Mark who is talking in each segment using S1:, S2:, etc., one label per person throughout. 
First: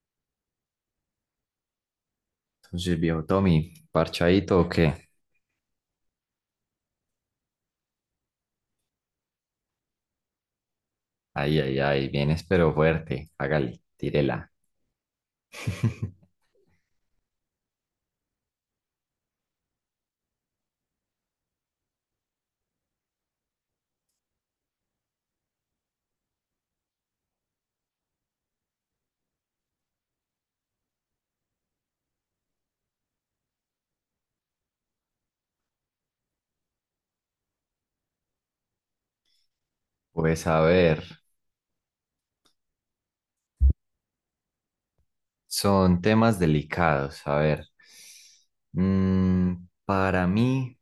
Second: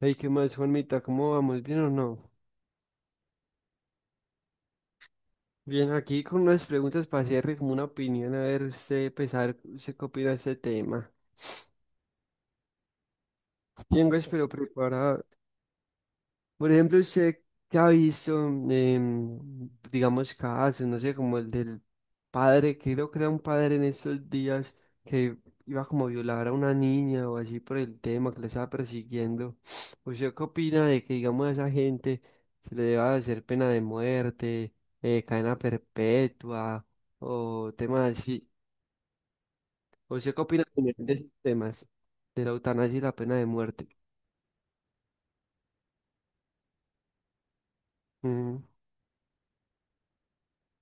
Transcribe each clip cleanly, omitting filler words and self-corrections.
S1: Hey, ¿qué más, Juanmita? ¿Cómo vamos? ¿Bien o no?
S2: Entonces, viejo Tommy, ¿parchadito o qué?
S1: Bien, aquí con unas preguntas para hacerle como una opinión, a ver usted, pesar, usted qué opina de este tema.
S2: Ay, ay, ay, vienes pero fuerte. Hágale,
S1: Tengo, espero,
S2: tírela.
S1: preparada. Por ejemplo, usted que ha visto, digamos, casos, no sé, como el del padre, creo que era un padre en estos días que iba como a violar a una niña o así por el tema que le estaba persiguiendo. ¿Usted qué opina de que, digamos, a esa gente se le deba hacer pena de muerte, cadena perpetua o temas así? ¿Usted qué
S2: Pues a
S1: opina de
S2: ver,
S1: de esos temas de la eutanasia y la pena de muerte?
S2: son temas delicados. A ver,
S1: Ujú.
S2: mm, para mí,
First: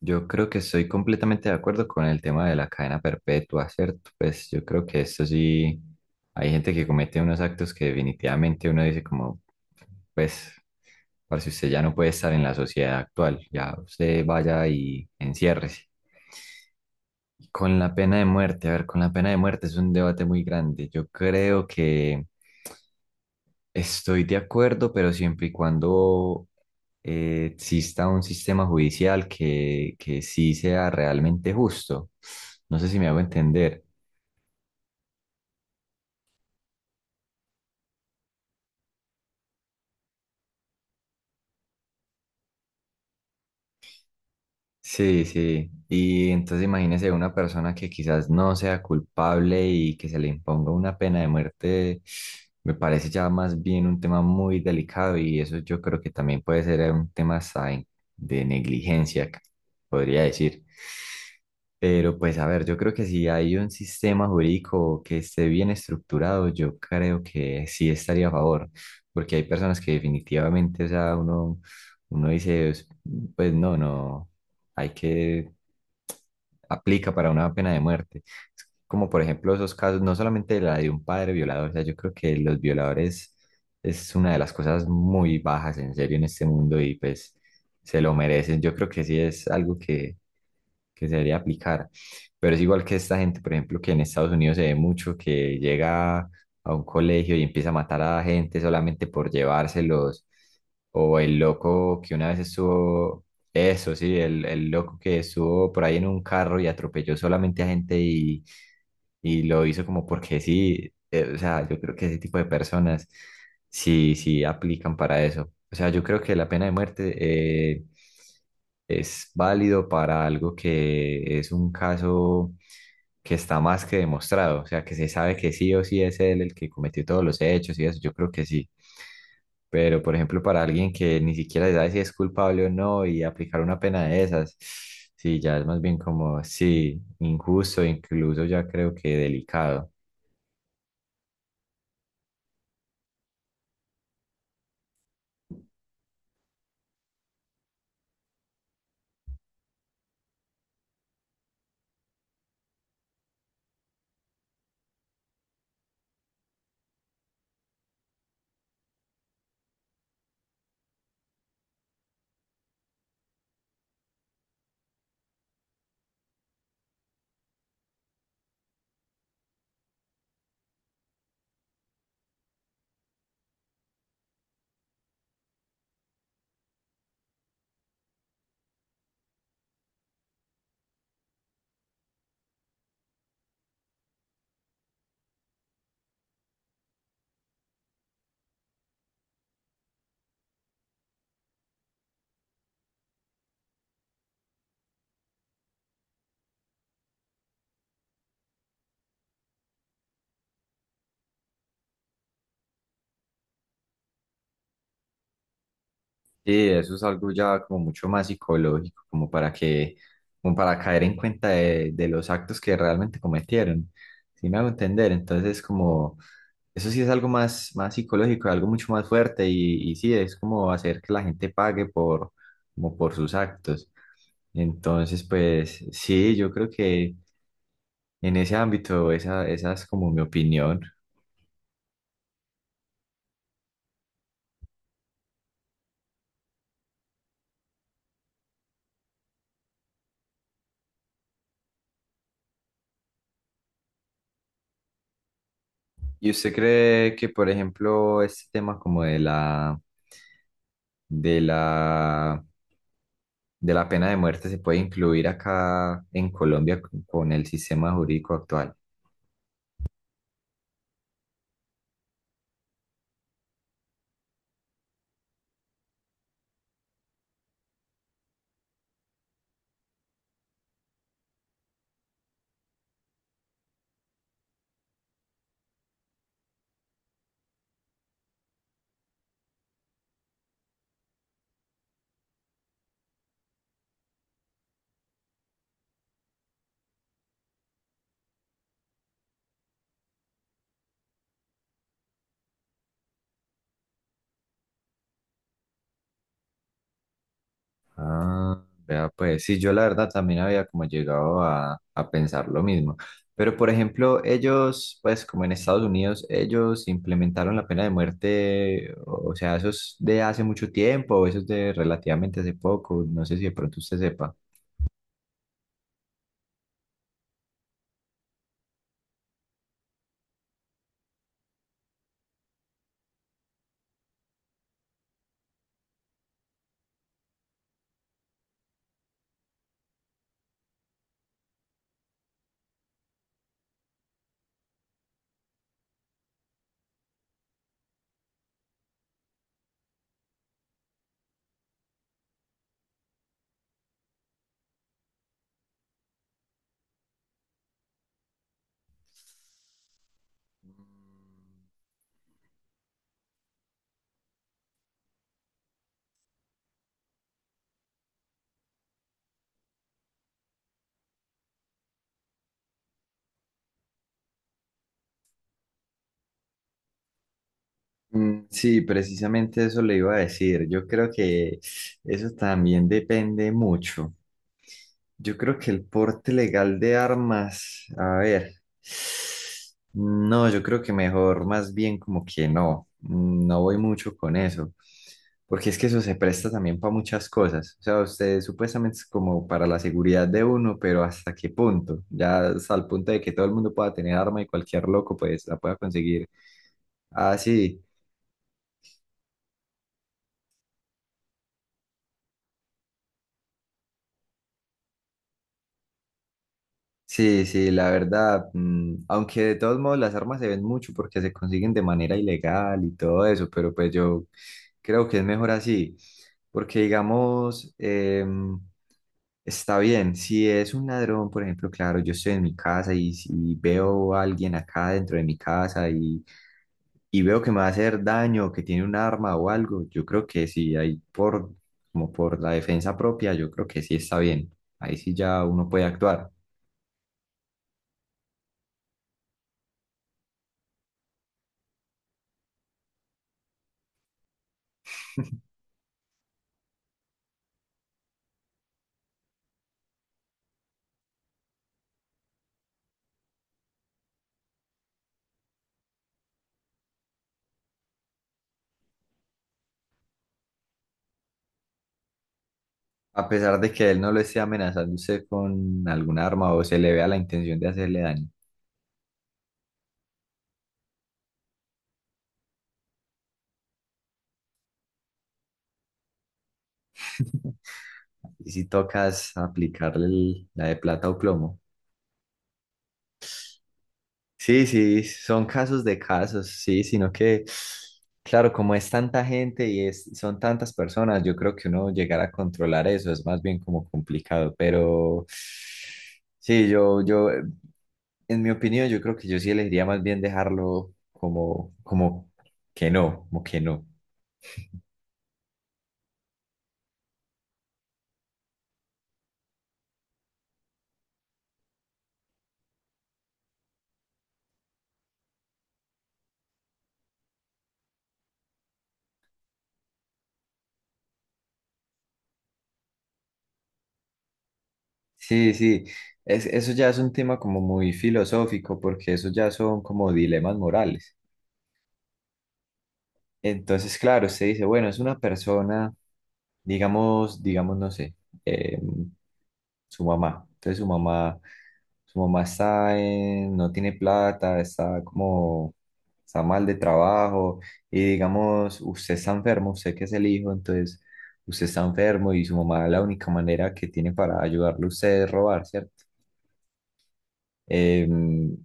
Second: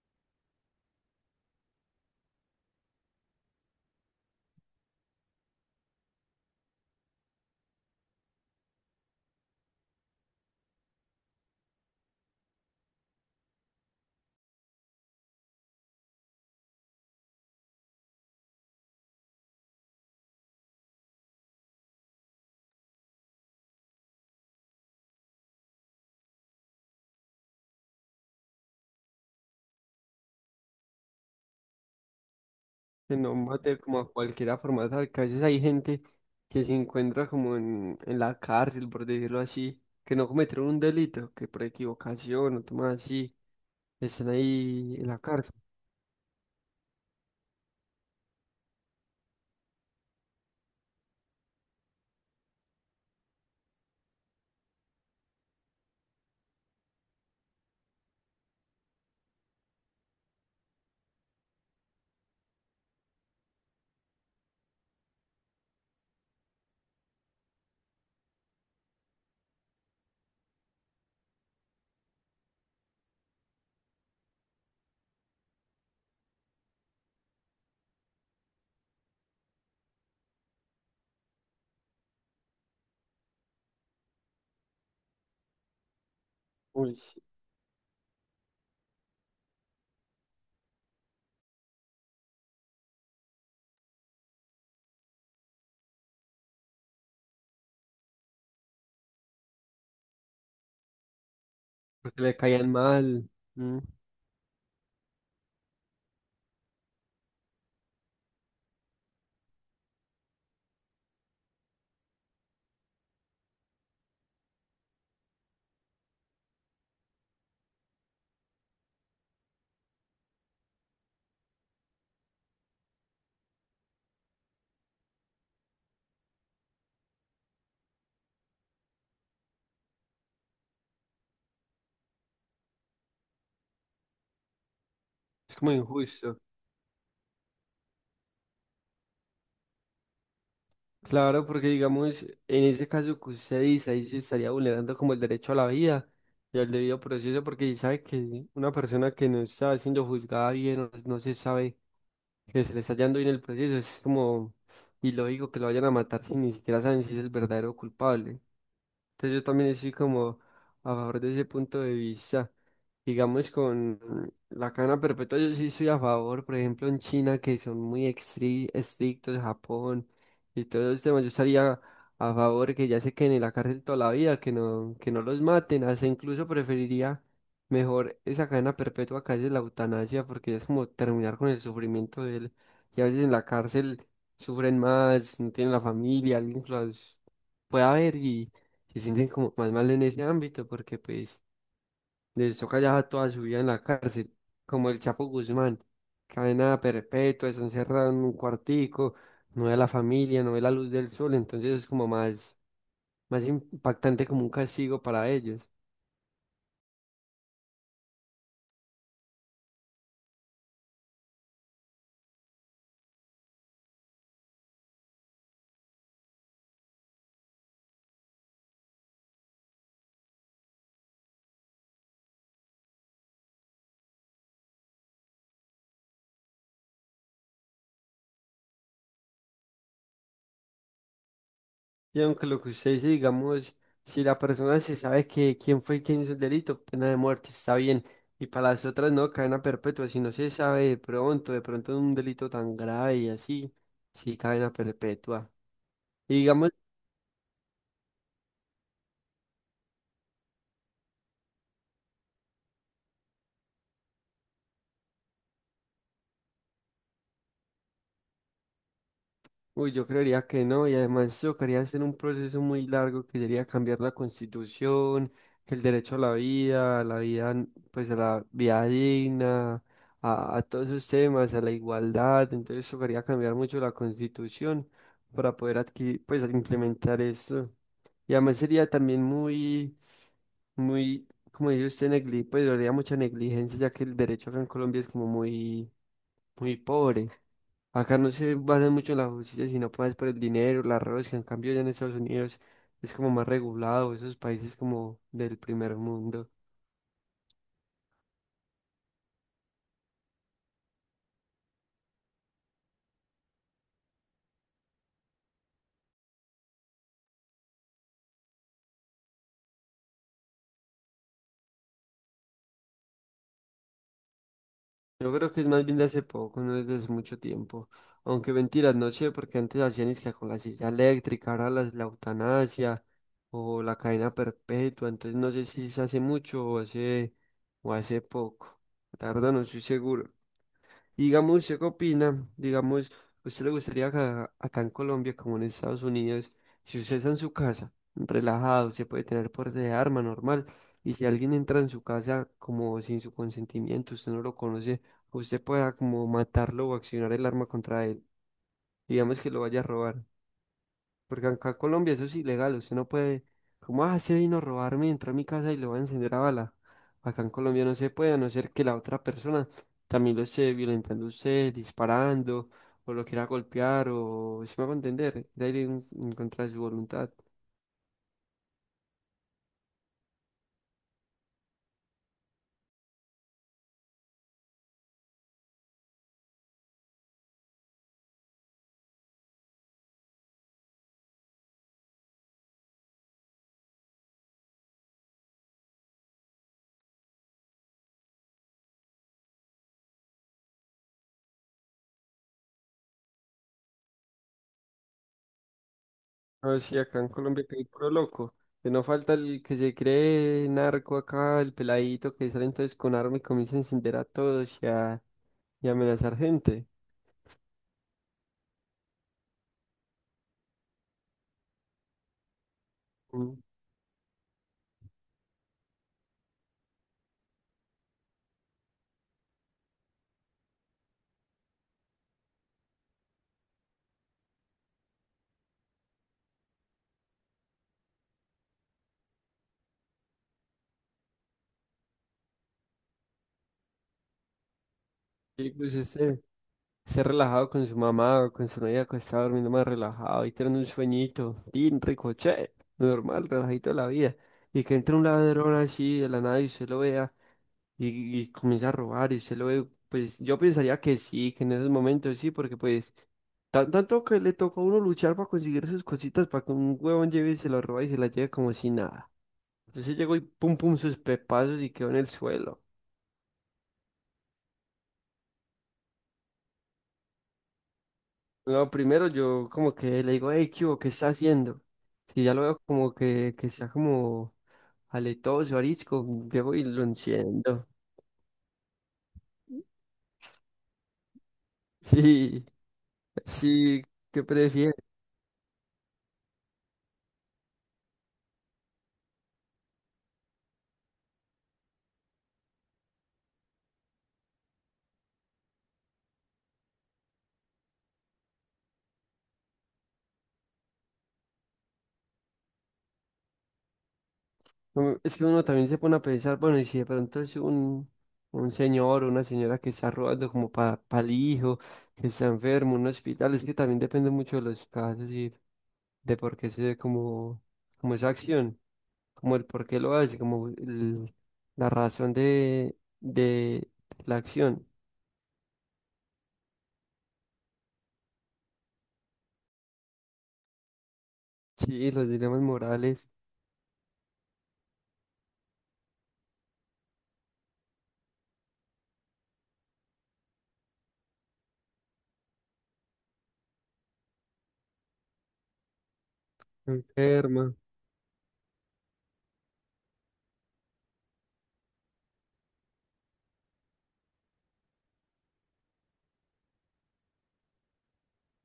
S2: yo creo que estoy completamente de acuerdo con el tema de la cadena perpetua, ¿cierto? Pues yo creo que esto sí, hay gente que comete unos actos que definitivamente uno dice como, pues, para si usted ya no puede estar en la sociedad actual, ya usted vaya y enciérrese. Con la pena de muerte, a ver, con la pena de muerte es un debate muy grande. Yo creo que estoy de acuerdo, pero siempre y cuando exista un sistema judicial que sí sea realmente justo. No sé si me
S1: Que
S2: hago
S1: no mate
S2: entender.
S1: como a cualquiera formato, que a veces hay gente que se encuentra como en la cárcel, por decirlo así, que no cometieron un delito, que por equivocación o temas así, están ahí en la
S2: Sí,
S1: cárcel,
S2: sí. Y entonces imagínese una persona que quizás no sea culpable y que se le imponga una pena de muerte, me parece ya más bien un tema muy delicado y eso yo creo que también puede ser un tema hasta de negligencia, podría decir. Pero pues a ver, yo creo que si hay un sistema jurídico que esté bien estructurado, yo creo que sí estaría a favor, porque hay personas que definitivamente, o sea, uno, uno dice, pues, no, no hay que aplica para una pena de muerte. Es como por ejemplo esos casos, no solamente la de un padre violador, o sea, yo creo que los violadores es una de las cosas muy bajas en serio en este mundo y
S1: uy, sí,
S2: pues se lo merecen. Yo creo que sí es algo que se debería aplicar. Pero es igual que esta gente, por ejemplo, que en Estados Unidos se ve mucho que llega a un colegio y empieza a matar a gente solamente por llevárselos. O el loco que
S1: porque
S2: una
S1: le
S2: vez
S1: caían
S2: estuvo
S1: mal, ¿no?
S2: eso sí, el loco que estuvo por ahí en un carro y atropelló solamente a gente y lo hizo como porque sí, o sea, yo creo que ese tipo de personas sí, sí aplican para eso. O sea, yo creo que la pena de muerte es válido para algo que es un caso que está más que demostrado, o sea, que se sabe que sí o sí es él el que cometió todos los hechos y eso, yo creo que sí. Pero, por ejemplo, para alguien que ni siquiera sabe si es culpable o no y aplicar una pena de esas, sí,
S1: Es
S2: ya es
S1: como
S2: más bien
S1: injusto.
S2: como, sí, injusto, incluso ya creo que delicado.
S1: Claro, porque digamos, en ese caso que usted dice, ahí se estaría vulnerando como el derecho a la vida y al debido proceso, porque sabe que una persona que no está siendo juzgada bien, o no se sabe que se le está hallando hoy en el proceso. Es como ilógico que lo vayan a matar si ni siquiera saben si es el verdadero culpable. Entonces yo también estoy como a favor de ese punto de vista. Digamos, con la cadena perpetua, yo sí estoy a favor, por ejemplo, en China, que son muy estrictos, Japón y todos esos temas, yo estaría a favor que ya se queden en la cárcel toda la vida, que no los maten, hasta incluso preferiría mejor esa cadena perpetua que a veces la eutanasia, porque es como terminar con el sufrimiento de él, y a veces en la cárcel sufren más, no tienen la familia, alguien que los pueda ver, se sienten como más mal en ese ámbito porque pues les toca ya toda su vida en la cárcel, como el Chapo Guzmán, cadena perpetua, están encerrado en un cuartico, no ve a la familia, no ve la luz del sol, entonces es como más, más impactante como un castigo para ellos.
S2: Sí, eso es algo ya como mucho más psicológico, como para que, como para caer en cuenta de los actos que realmente cometieron. Si me hago entender, entonces como, eso sí es algo más, más psicológico, algo mucho más fuerte y sí, es como hacer que la gente pague por, como por sus actos. Entonces, pues sí, yo creo que en ese ámbito esa, esa es como mi opinión.
S1: Y aunque lo que usted dice, digamos, si la persona se sabe que quién fue quien hizo el delito, pena de muerte, está bien. Y para las otras no, cadena perpetua, si no se sabe de pronto un delito tan grave y así, sí, cadena perpetua.
S2: ¿Y
S1: Y
S2: usted
S1: digamos,
S2: cree que, por ejemplo, este tema como de la, de la, de la pena de muerte se puede incluir acá en Colombia con el sistema jurídico actual?
S1: uy, yo creería que no, y además tocaría hacer un proceso muy largo que sería cambiar la constitución, que el derecho a la vida, pues a la vida digna, a todos esos temas, a la igualdad, entonces tocaría cambiar mucho la constitución para poder adquirir, pues implementar eso. Y además sería también muy, muy, como dice usted, negli pues habría mucha negligencia, ya que el derecho acá en Colombia es como muy, muy pobre. Acá no se basan mucho en la justicia, sino pues por el dinero, las robas, que en cambio ya en Estados Unidos es como más regulado, esos países como del primer mundo.
S2: Ah, vea pues, sí, yo la verdad también había como llegado a pensar lo mismo. Pero por ejemplo, ellos, pues como en Estados Unidos, ellos implementaron la pena de muerte, o sea, eso es de hace mucho tiempo, eso es de relativamente hace poco, no sé si de pronto usted sepa.
S1: Yo creo que es más bien de hace poco, no es de hace mucho tiempo. Aunque mentiras, no sé, porque antes hacían es que con la silla eléctrica, ahora la eutanasia o la cadena perpetua, entonces no sé si se hace mucho o hace poco. La verdad no estoy seguro. Y digamos, ¿usted qué opina? Digamos, ¿usted le gustaría acá, acá en Colombia, como en Estados Unidos, si usted está en su casa, relajado, se puede tener por de arma normal, y si alguien entra en su casa como sin su consentimiento, usted no lo conoce, usted pueda como matarlo o accionar el arma contra él, digamos que lo vaya a robar? Porque acá en Colombia eso es ilegal, usted no puede, ¿cómo ah, se vino a robarme? Entró a mi casa y lo va a encender a bala. Acá en Colombia no se puede, a no ser que la otra persona también lo esté violentando a usted, disparando, o lo quiera golpear, o si me hago entender, de ir en contra de su voluntad.
S2: Mm, sí, precisamente eso le iba a decir. Yo creo que eso también depende mucho. Yo creo que el porte legal de armas, a ver, no, yo creo que mejor, más bien como que no, no voy mucho con eso, porque es que eso se presta también para muchas cosas. O sea, usted supuestamente es como para la seguridad de uno, pero ¿hasta qué punto? Ya hasta el punto de que todo el mundo pueda tener arma y cualquier loco pues la pueda conseguir
S1: No, sí, acá en Colombia que
S2: así.
S1: hay puro loco. Que no falta el que se cree narco acá, el peladito que sale entonces con arma y comienza a encender a todos y a amenazar gente.
S2: Sí, sí, la verdad, aunque de todos modos las armas se ven mucho porque se consiguen de manera ilegal y todo eso,
S1: Mm.
S2: pero pues yo creo que es mejor así, porque digamos, está bien, si es un ladrón, por ejemplo, claro, yo estoy en mi casa y si veo a alguien acá dentro de mi casa y veo que me va a hacer daño, que tiene un arma o algo, yo creo que sí, ahí por, como por la defensa propia, yo creo que sí está bien, ahí sí ya uno
S1: Y
S2: puede
S1: pues
S2: actuar.
S1: ese. Ser relajado con su mamá o con su novia, que está durmiendo más relajado y tener un sueñito, tin, rico, che, normal, relajito de la vida. Y que entre un ladrón así de la nada y usted lo vea y comienza a robar y usted lo ve, pues yo pensaría que sí, que en esos momentos sí, porque pues tanto que le tocó a uno luchar para conseguir sus cositas, para que un huevón lleve y se lo roba y se la lleve como si nada. Entonces llegó y pum pum sus pepazos y quedó en el suelo.
S2: A pesar de que él no lo esté amenazando usted con algún arma o se le vea la intención de hacerle daño.
S1: No, primero yo como que le digo, hey, ¿qué hubo? ¿Qué está haciendo? Si ya lo veo como que está como aletoso, arisco, llego y lo enciendo.
S2: Y si tocas aplicarle la de plata o plomo.
S1: Sí, sí, ¿qué
S2: Sí,
S1: prefiere?
S2: sí, son casos de casos, sí, sino que, claro, como es tanta gente y es, son tantas personas, yo creo que uno llegar a controlar eso es más bien como complicado, pero sí, en mi opinión, yo creo que yo sí elegiría más bien dejarlo como, como que no, como que no.
S1: Mm, es que uno también se pone a pensar, bueno, y si de pronto es un señor o una señora que está robando como para, el hijo, que está enfermo, un hospital, es que también depende mucho de los casos y de por qué se dé como, como esa acción. Como el por qué lo hace, como la razón de la acción.
S2: Sí, sí, es, eso ya es un tema como muy filosófico porque eso ya son como dilemas morales.
S1: Sí, los dilemas morales
S2: Entonces, claro, usted dice, bueno, es una persona, digamos, digamos, no sé, eh, su mamá. Entonces su mamá está no tiene plata, está como, está mal de trabajo
S1: enferma
S2: y digamos, usted está enfermo, usted que es el hijo, entonces usted está enfermo y su mamá la única manera que tiene para ayudarle a usted es robar, ¿cierto? Em,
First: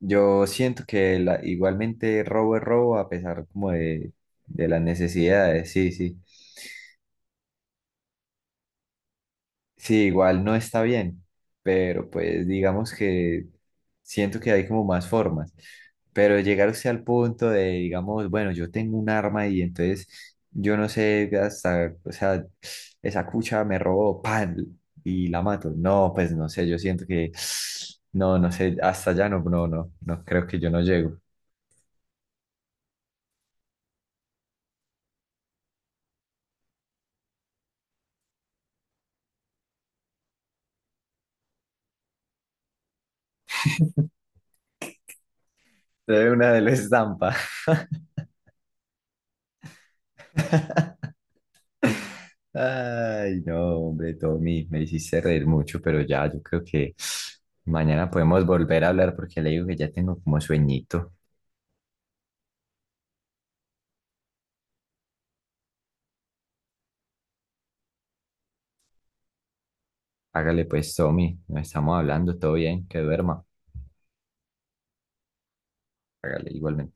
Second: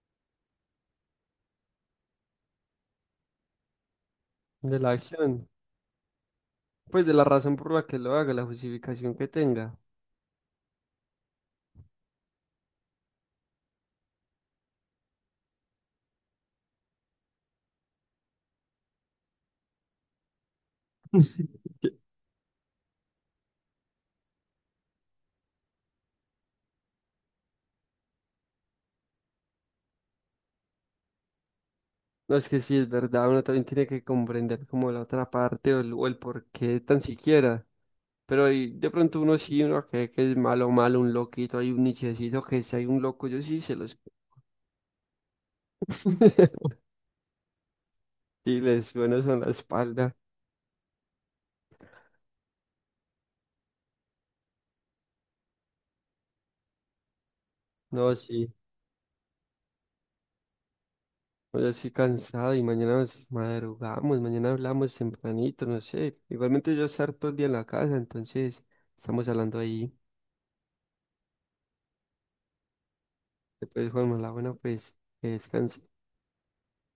S2: Yo siento que igualmente robo es robo a pesar como de
S1: de
S2: las
S1: la acción,
S2: necesidades, sí, sí.
S1: pues de la razón por la que lo haga, la justificación que tenga.
S2: Sí, igual no está bien, pero pues digamos que siento que hay como más formas. Pero llegar usted al punto de, digamos, bueno, yo tengo un arma y entonces yo no sé
S1: Que-
S2: hasta, o sea, esa cucha me robó, pan, y la mato. No, pues no sé, yo siento que, no, no sé, hasta allá no, no, no, no, creo que yo no llego.
S1: no es que sí, es verdad, uno también tiene que comprender como la otra parte o el por qué tan siquiera. Pero ahí de pronto uno sí, uno que es malo, malo, un loquito, hay un nichecito que si hay un loco, yo sí se los...
S2: Se ve una de la estampa.
S1: Y les sueno en la espalda.
S2: Ay, no, hombre, Tommy, me hiciste reír mucho, pero ya, yo creo que mañana
S1: No,
S2: podemos
S1: sí.
S2: volver a hablar porque le digo que ya tengo como sueñito.
S1: Hoy así cansado y mañana nos madrugamos, mañana hablamos tempranito, no sé. Igualmente yo estar todo el día en la casa, entonces estamos hablando ahí.
S2: Hágale pues, Tommy, nos estamos hablando, todo bien, que duerma.
S1: Después, Juanma, la buena, pues que descanse.
S2: Hágale igualmente.